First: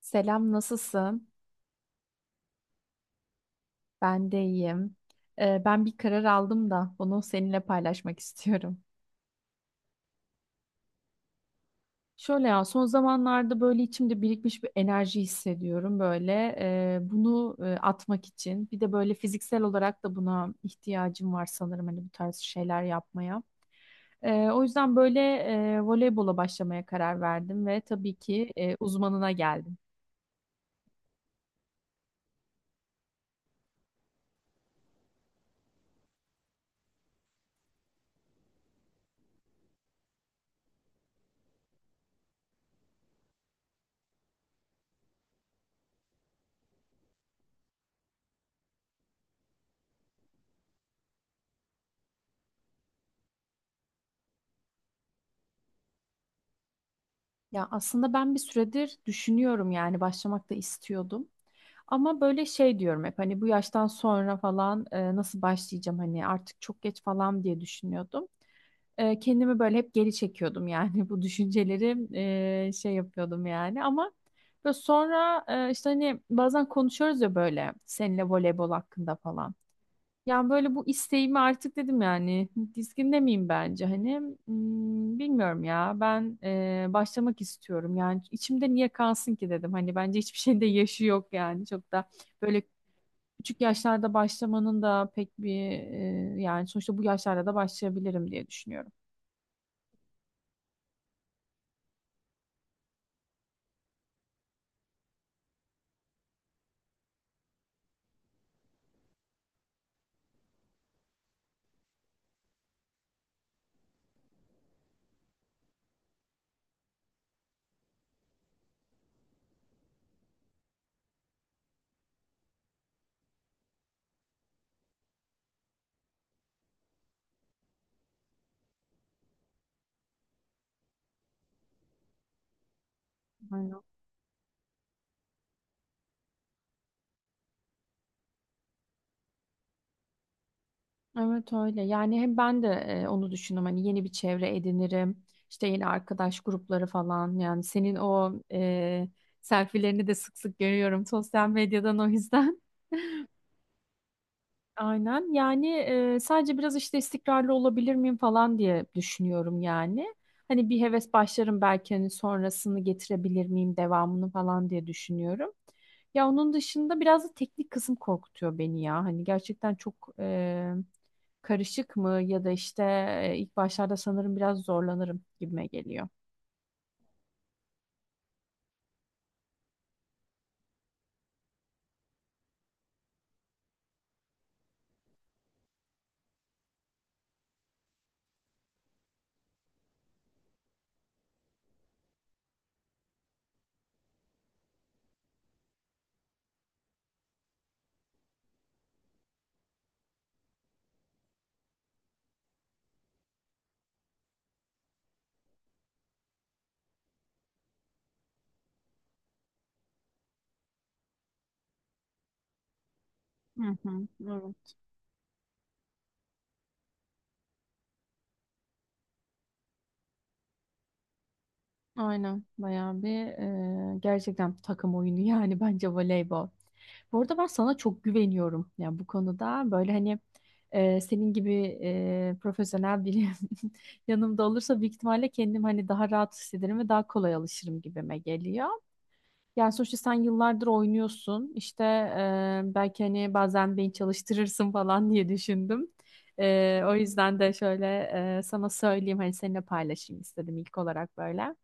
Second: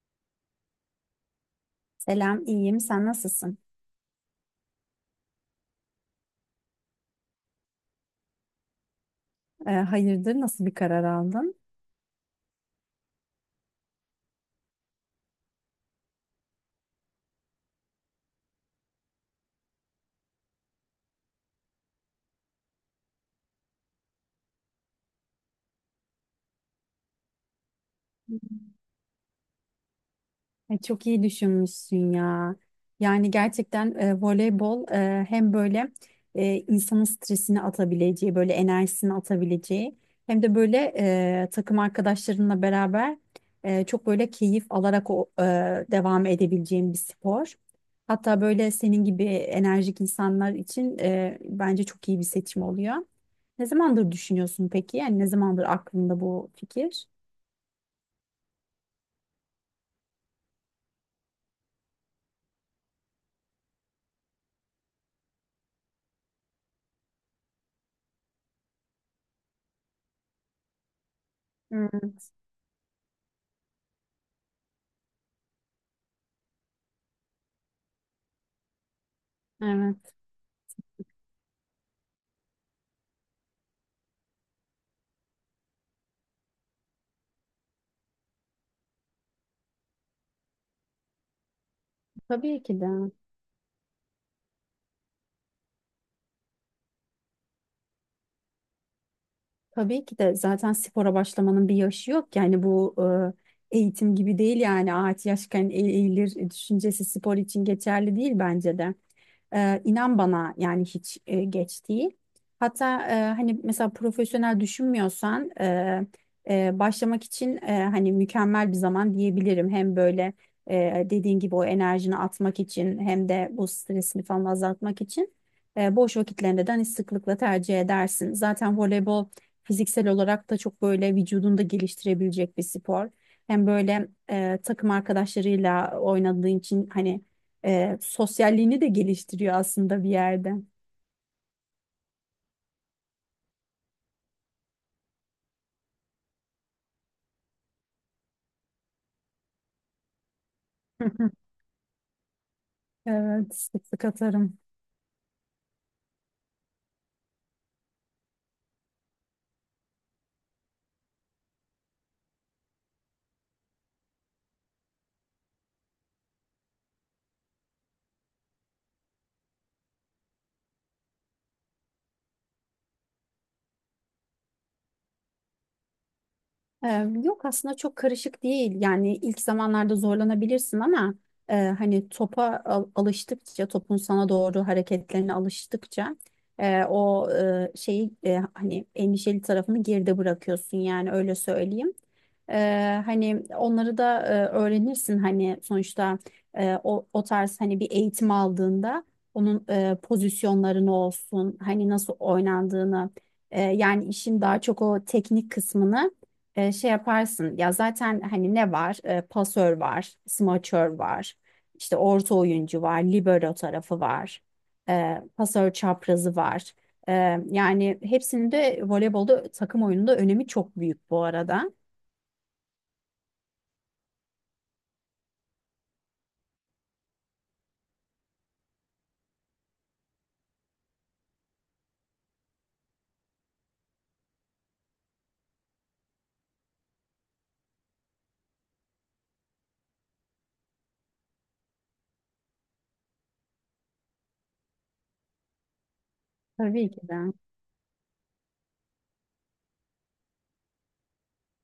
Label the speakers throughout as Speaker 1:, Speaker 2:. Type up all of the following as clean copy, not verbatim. Speaker 1: Selam, nasılsın?
Speaker 2: Selam, iyiyim. Sen nasılsın?
Speaker 1: Ben de iyiyim. Ben bir karar aldım da bunu seninle paylaşmak istiyorum.
Speaker 2: Hayırdır, nasıl bir karar aldın?
Speaker 1: Şöyle ya, son zamanlarda böyle içimde birikmiş bir enerji hissediyorum böyle. Bunu atmak için. Bir de böyle fiziksel olarak da buna ihtiyacım var sanırım hani bu tarz şeyler yapmaya. O yüzden böyle voleybola başlamaya karar verdim ve tabii ki uzmanına geldim.
Speaker 2: Ay, çok iyi düşünmüşsün ya. Yani gerçekten voleybol hem böyle insanın stresini atabileceği, böyle enerjisini atabileceği hem de böyle takım arkadaşlarınla beraber çok böyle keyif alarak devam edebileceğin bir spor. Hatta böyle senin gibi enerjik insanlar için bence çok iyi bir seçim oluyor. Ne zamandır düşünüyorsun peki? Yani ne zamandır aklında bu fikir?
Speaker 1: Ya aslında ben bir süredir düşünüyorum yani başlamak da istiyordum. Ama böyle şey diyorum hep hani bu yaştan sonra falan nasıl başlayacağım hani artık çok geç falan diye düşünüyordum. Kendimi böyle hep geri çekiyordum yani bu düşünceleri
Speaker 2: Hmm,
Speaker 1: şey yapıyordum yani ama böyle sonra işte hani bazen konuşuyoruz ya böyle seninle voleybol hakkında falan.
Speaker 2: evet.
Speaker 1: Yani böyle bu isteğimi artık dedim yani dizginde miyim bence hani bilmiyorum ya ben başlamak istiyorum yani içimde niye kalsın ki dedim hani bence hiçbir şeyin de yaşı yok yani çok da böyle
Speaker 2: Tabii ki de.
Speaker 1: küçük yaşlarda başlamanın da pek bir yani sonuçta bu yaşlarda da başlayabilirim diye düşünüyorum.
Speaker 2: Tabii ki de zaten spora başlamanın bir yaşı yok. Yani bu eğitim gibi değil, yani ağaç yaşken eğilir düşüncesi spor için geçerli değil bence de. İnan bana, yani hiç geç değil. Hatta hani mesela profesyonel düşünmüyorsan başlamak için hani mükemmel bir zaman diyebilirim. Hem böyle dediğin gibi o enerjini atmak için, hem de bu stresini falan azaltmak için boş vakitlerinde de hani sıklıkla tercih edersin. Zaten voleybol fiziksel olarak da çok böyle vücudunu da geliştirebilecek bir spor. Hem
Speaker 1: Aynen.
Speaker 2: böyle takım arkadaşlarıyla oynadığın için hani sosyalliğini de geliştiriyor aslında bir yerde.
Speaker 1: Evet öyle. Yani hem ben de onu düşündüm. Hani yeni bir çevre edinirim. İşte yeni arkadaş grupları falan. Yani senin o selfielerini de sık sık görüyorum sosyal medyadan o yüzden.
Speaker 2: Evet, sık sık atarım.
Speaker 1: Aynen. Yani sadece biraz işte istikrarlı olabilir miyim falan diye düşünüyorum yani. Hani bir heves başlarım belki hani sonrasını getirebilir miyim devamını falan diye düşünüyorum. Ya onun dışında biraz da teknik kısım korkutuyor beni ya. Hani gerçekten çok karışık mı ya da işte ilk başlarda sanırım biraz zorlanırım gibime geliyor.
Speaker 2: Yok, aslında çok karışık değil. Yani ilk zamanlarda zorlanabilirsin ama hani topa alıştıkça, topun sana doğru hareketlerine alıştıkça şeyi, hani endişeli tarafını geride bırakıyorsun, yani öyle söyleyeyim. Hani onları da öğrenirsin hani sonuçta o tarz hani bir eğitim aldığında onun pozisyonlarını olsun, hani nasıl oynandığını, yani işin daha çok o teknik kısmını şey yaparsın ya zaten. Hani ne var, pasör var, smaçör var, işte orta oyuncu var, libero
Speaker 1: Hı
Speaker 2: tarafı
Speaker 1: hı,
Speaker 2: var,
Speaker 1: evet.
Speaker 2: pasör çaprazı var. E, Yani hepsinin de voleybolda, takım oyununda önemi çok büyük bu arada.
Speaker 1: Aynen bayağı bir gerçekten takım oyunu yani bence voleybol. Bu arada ben sana çok güveniyorum. Yani bu konuda böyle hani senin gibi profesyonel biri yanımda olursa büyük ihtimalle kendim hani daha rahat hissederim ve daha kolay alışırım gibime geliyor. Yani sonuçta sen yıllardır oynuyorsun. İşte belki hani bazen beni çalıştırırsın falan diye düşündüm.
Speaker 2: Tabii
Speaker 1: O
Speaker 2: ki de.
Speaker 1: yüzden de şöyle sana söyleyeyim hani seninle paylaşayım istedim ilk olarak böyle.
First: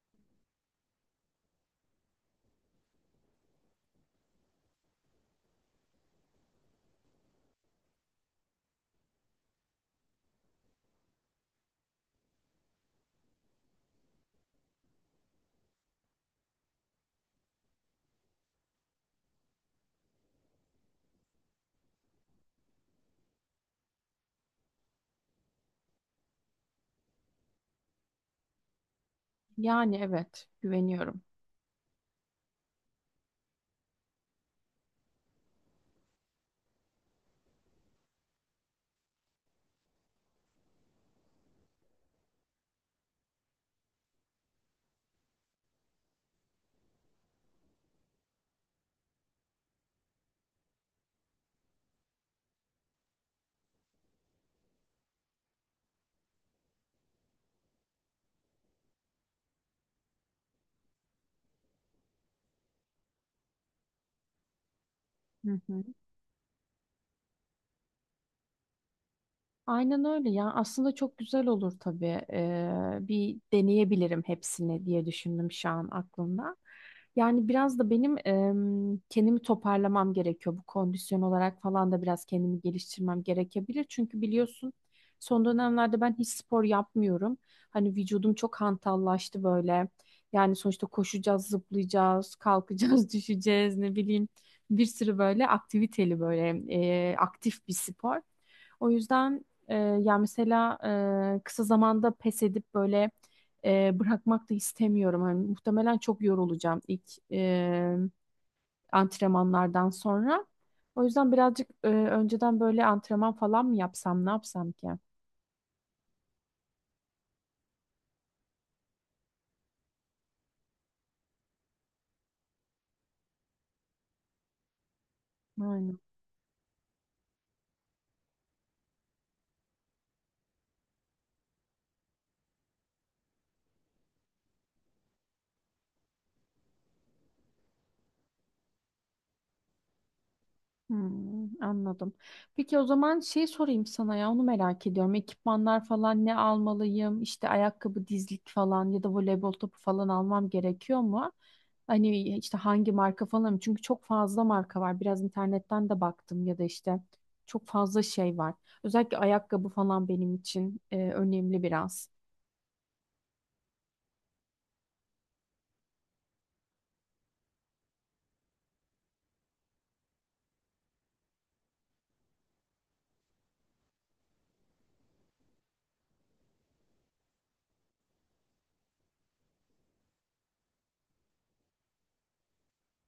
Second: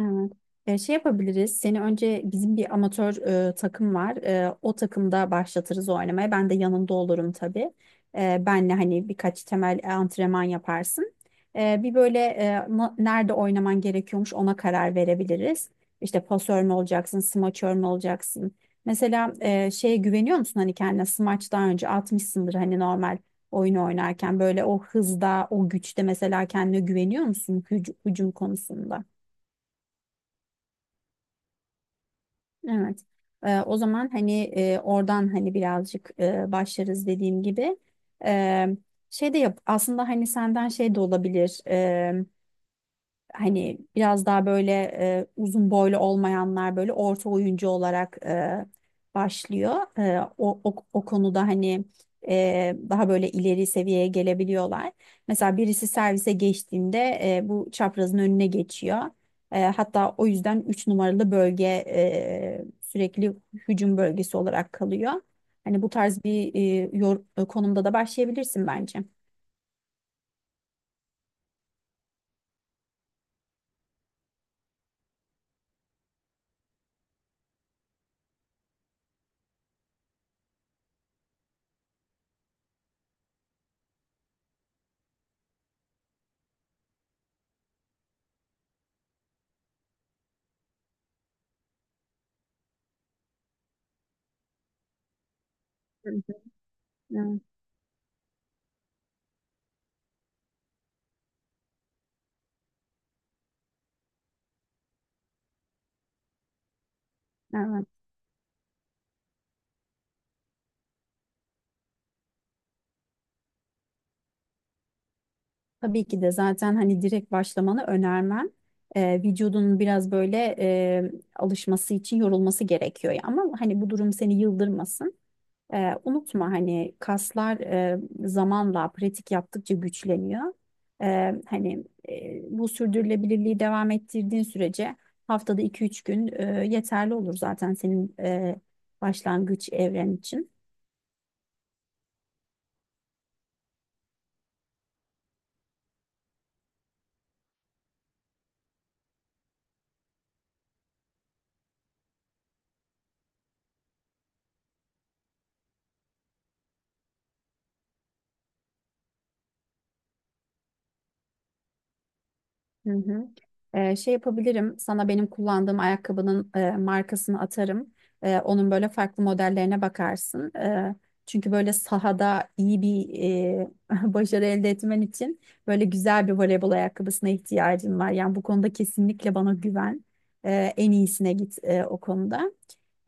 Speaker 2: Evet. Şey yapabiliriz. Seni önce bizim bir amatör takım var. O takımda başlatırız oynamaya. Ben de yanında olurum tabii. Benle hani birkaç temel antrenman yaparsın. Bir böyle nerede oynaman gerekiyormuş ona karar verebiliriz. İşte pasör mü olacaksın, smaçör mü olacaksın? Mesela şeye güveniyor musun, hani kendine smaç daha önce atmışsındır hani normal oyun oynarken, böyle o hızda, o güçte, mesela kendine güveniyor musun hücum konusunda?
Speaker 1: Yani evet güveniyorum.
Speaker 2: Evet. O zaman hani oradan hani birazcık başlarız dediğim gibi. Ee, Şey de yap aslında, hani senden şey de olabilir, hani biraz daha böyle uzun boylu olmayanlar böyle orta oyuncu olarak başlıyor. O konuda hani daha böyle ileri seviyeye gelebiliyorlar. Mesela birisi servise geçtiğinde bu çaprazın önüne geçiyor. Hatta o yüzden 3 numaralı bölge sürekli hücum bölgesi olarak kalıyor.
Speaker 1: Hı
Speaker 2: Hani
Speaker 1: hı.
Speaker 2: bu tarz bir konumda da başlayabilirsin bence.
Speaker 1: Aynen öyle ya. Aslında çok güzel olur tabii. Bir deneyebilirim hepsini diye düşündüm şu an aklımda. Yani biraz da benim kendimi toparlamam gerekiyor. Bu kondisyon olarak falan da biraz kendimi geliştirmem gerekebilir. Çünkü biliyorsun son dönemlerde ben hiç spor yapmıyorum. Hani vücudum çok hantallaştı böyle. Yani sonuçta koşacağız, zıplayacağız, kalkacağız, düşeceğiz ne bileyim. Bir sürü böyle
Speaker 2: Hı
Speaker 1: aktiviteli
Speaker 2: hı.
Speaker 1: böyle
Speaker 2: Evet,
Speaker 1: aktif bir spor. O yüzden ee, ya mesela kısa zamanda pes edip böyle bırakmak da istemiyorum. Hani muhtemelen çok yorulacağım ilk
Speaker 2: evet.
Speaker 1: antrenmanlardan sonra. O yüzden birazcık önceden böyle antrenman falan mı yapsam, ne yapsam ki?
Speaker 2: Tabii ki de, zaten hani direkt başlamanı önermem. Vücudunun biraz böyle alışması için yorulması gerekiyor ya. Ama hani bu durum seni yıldırmasın.
Speaker 1: Aynen.
Speaker 2: Unutma, hani kaslar zamanla pratik yaptıkça güçleniyor. Hani bu sürdürülebilirliği devam ettirdiğin sürece haftada iki üç gün yeterli olur zaten senin başlangıç evren için.
Speaker 1: Anladım. Peki o zaman şey sorayım sana ya onu merak ediyorum. Ekipmanlar falan ne almalıyım? İşte ayakkabı, dizlik falan ya da voleybol topu falan almam gerekiyor mu? Hani işte hangi marka falan? Çünkü çok fazla marka var. Biraz internetten de baktım ya da işte çok fazla şey var. Özellikle ayakkabı falan benim için önemli biraz.
Speaker 2: Hı hı. Şey yapabilirim. Sana benim kullandığım ayakkabının markasını atarım. Onun böyle farklı modellerine bakarsın. Çünkü böyle sahada iyi bir başarı elde etmen için böyle güzel bir voleybol ayakkabısına ihtiyacın var. Yani bu konuda kesinlikle bana güven. En iyisine git o konuda.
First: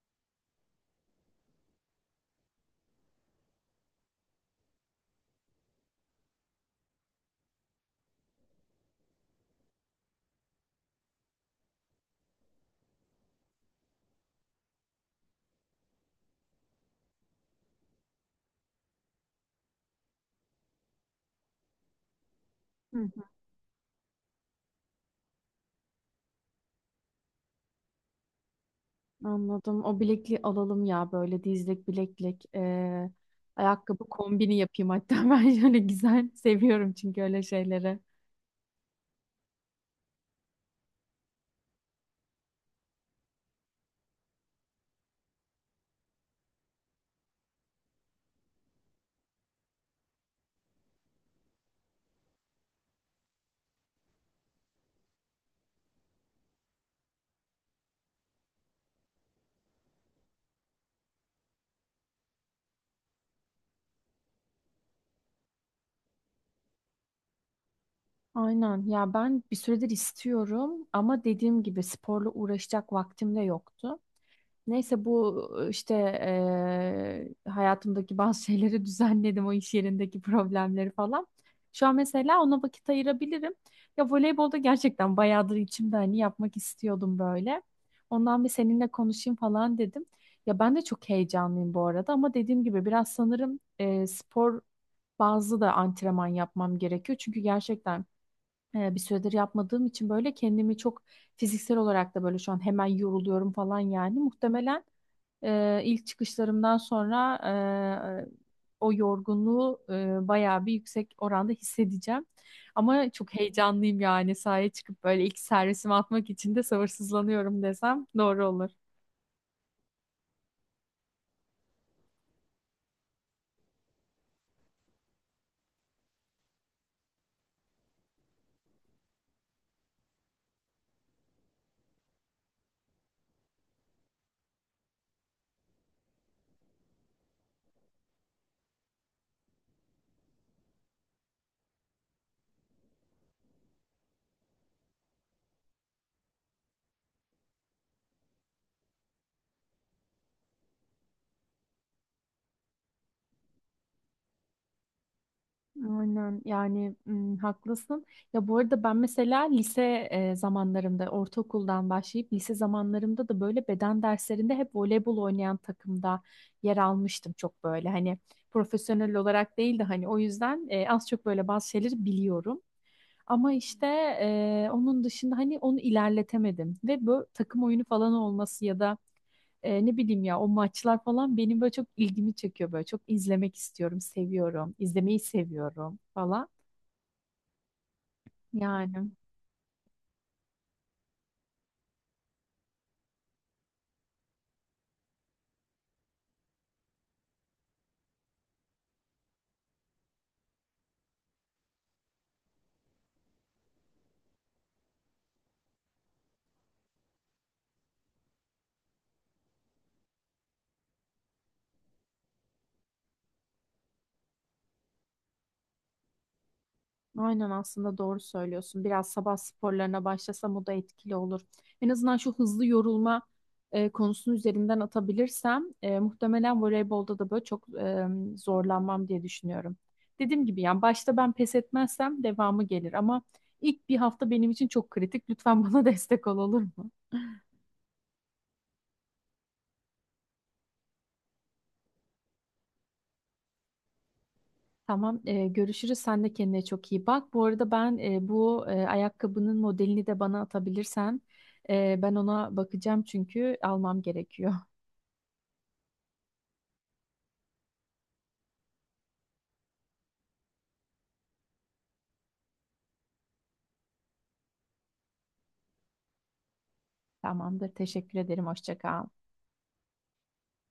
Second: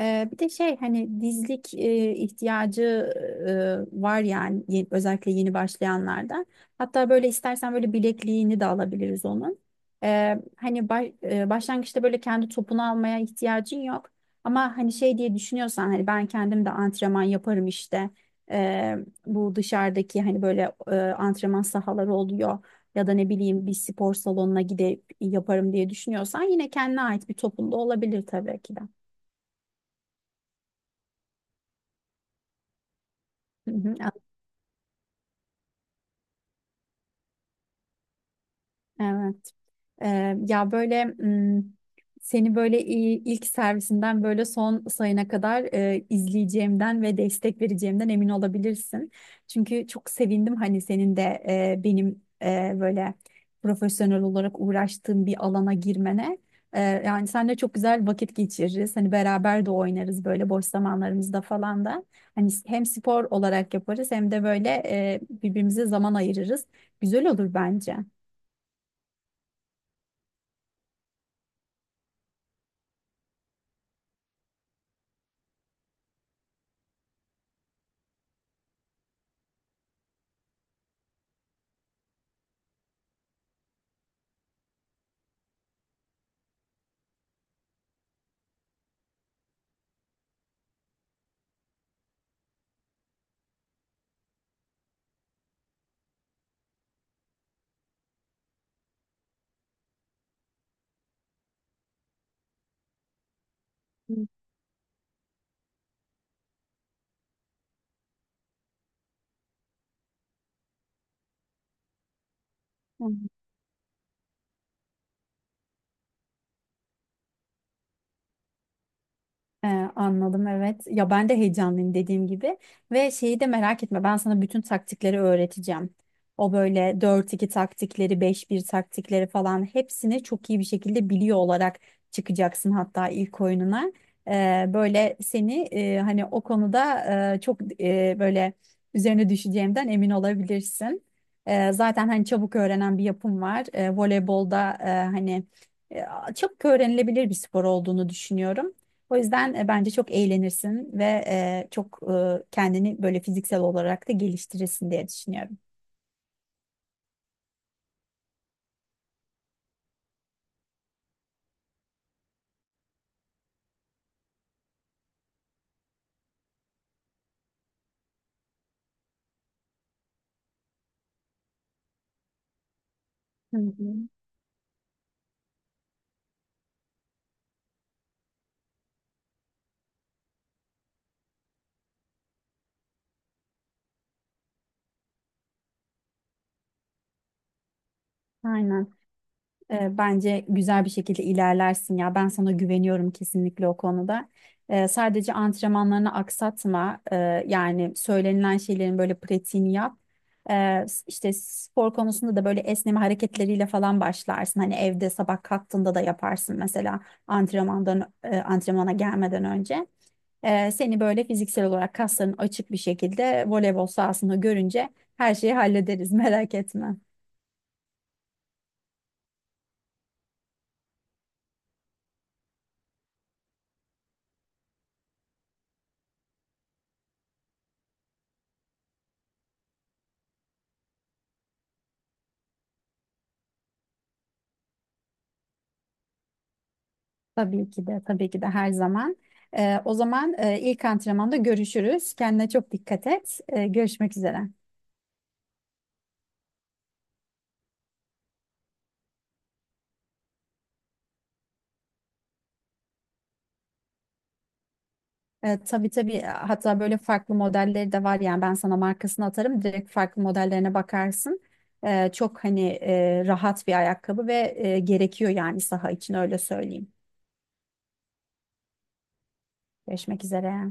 Speaker 2: Bir de şey, hani dizlik ihtiyacı var yani, özellikle yeni başlayanlarda. Hatta böyle istersen böyle bilekliğini de alabiliriz onun. Hani başlangıçta böyle kendi topunu almaya ihtiyacın yok. Ama hani şey diye düşünüyorsan, hani ben kendim de antrenman yaparım işte. Ee, Bu dışarıdaki hani böyle antrenman sahaları oluyor. Ya da ne bileyim, bir spor salonuna gidip yaparım diye düşünüyorsan, yine kendine ait bir topun da olabilir tabii ki de.
Speaker 1: Anladım. O bilekliği alalım ya böyle dizlik bileklik.
Speaker 2: Hı hı,
Speaker 1: Ayakkabı kombini yapayım hatta ben şöyle güzel seviyorum çünkü öyle şeyleri.
Speaker 2: evet. Ee, ya böyle m, seni böyle ilk servisinden böyle son sayına kadar izleyeceğimden ve destek vereceğimden emin olabilirsin. Çünkü çok sevindim hani senin de benim böyle profesyonel olarak uğraştığım bir alana girmene. Yani seninle çok güzel vakit geçiririz. Hani beraber de oynarız böyle boş zamanlarımızda falan da. Hani hem spor olarak yaparız, hem de böyle birbirimize zaman ayırırız. Güzel olur bence.
Speaker 1: Aynen ya ben bir süredir istiyorum ama dediğim gibi sporla uğraşacak vaktim de yoktu. Neyse bu işte hayatımdaki bazı şeyleri düzenledim o iş yerindeki problemleri falan. Şu an mesela ona vakit ayırabilirim. Ya voleybolda gerçekten bayağıdır içimde hani yapmak istiyordum böyle. Ondan bir seninle konuşayım falan dedim. Ya ben de çok heyecanlıyım bu arada ama dediğim gibi biraz sanırım spor bazı da antrenman yapmam gerekiyor. Çünkü gerçekten bir süredir yapmadığım için böyle kendimi çok fiziksel olarak da böyle şu an hemen yoruluyorum falan yani.
Speaker 2: Hı.
Speaker 1: Muhtemelen ilk çıkışlarımdan sonra e, o yorgunluğu bayağı bir yüksek oranda hissedeceğim. Ama
Speaker 2: Hı.
Speaker 1: çok heyecanlıyım yani sahaya çıkıp böyle ilk servisimi atmak için de sabırsızlanıyorum desem doğru olur.
Speaker 2: Ee, Anladım, evet. Ya ben de heyecanlıyım dediğim gibi. Ve şeyi de merak etme, ben sana bütün taktikleri öğreteceğim. O böyle dört iki taktikleri, beş bir taktikleri falan hepsini çok iyi bir şekilde biliyor olarak çıkacaksın hatta ilk oyununa. Böyle seni hani o konuda çok böyle üzerine düşeceğimden emin olabilirsin. Zaten hani çabuk öğrenen bir yapım var. Voleybolda hani e, çabuk öğrenilebilir bir spor olduğunu düşünüyorum. O yüzden bence çok eğlenirsin ve çok kendini böyle fiziksel olarak da geliştirirsin diye düşünüyorum.
Speaker 1: Aynen yani haklısın. Ya bu arada ben mesela lise zamanlarımda ortaokuldan başlayıp lise zamanlarımda da böyle beden derslerinde hep voleybol oynayan takımda yer almıştım çok böyle hani profesyonel olarak değil de hani o yüzden az çok böyle bazı şeyleri biliyorum. Ama
Speaker 2: Hı
Speaker 1: işte
Speaker 2: hı.
Speaker 1: onun dışında hani onu ilerletemedim ve bu takım oyunu falan olması ya da ne bileyim ya o maçlar falan benim böyle çok ilgimi çekiyor böyle çok izlemek istiyorum seviyorum izlemeyi seviyorum falan
Speaker 2: Aynen.
Speaker 1: yani
Speaker 2: Bence güzel bir şekilde ilerlersin ya. Ben sana güveniyorum kesinlikle o konuda. Sadece antrenmanlarını aksatma. Yani söylenilen şeylerin böyle pratiğini yap. İşte spor konusunda da böyle esneme hareketleriyle falan başlarsın. Hani evde sabah kalktığında da yaparsın mesela antrenmandan antrenmana gelmeden önce. Seni böyle fiziksel olarak, kasların açık bir şekilde voleybol sahasında görünce her şeyi hallederiz merak etme.
Speaker 1: aynen aslında doğru söylüyorsun biraz sabah sporlarına başlasam o da etkili olur en azından şu hızlı yorulma konusunu üzerinden atabilirsem muhtemelen voleybolda da böyle çok zorlanmam diye düşünüyorum dediğim gibi yani başta ben pes etmezsem devamı gelir ama ilk bir hafta benim için çok kritik lütfen bana destek ol olur mu?
Speaker 2: Tabii ki de, tabii ki de, her zaman. O zaman ilk antrenmanda görüşürüz. Kendine çok dikkat et. Görüşmek üzere.
Speaker 1: Tamam, görüşürüz. Sen de kendine çok iyi bak. Bu arada ben bu ayakkabının modelini de bana atabilirsen ben ona bakacağım çünkü almam gerekiyor.
Speaker 2: Tabii, tabii, hatta böyle farklı modelleri de var, yani ben sana markasını atarım, direkt farklı modellerine bakarsın. Çok hani rahat bir ayakkabı gerekiyor yani saha için, öyle söyleyeyim.
Speaker 1: Tamamdır. Teşekkür ederim. Hoşça kal.
Speaker 2: Görüşmek üzere.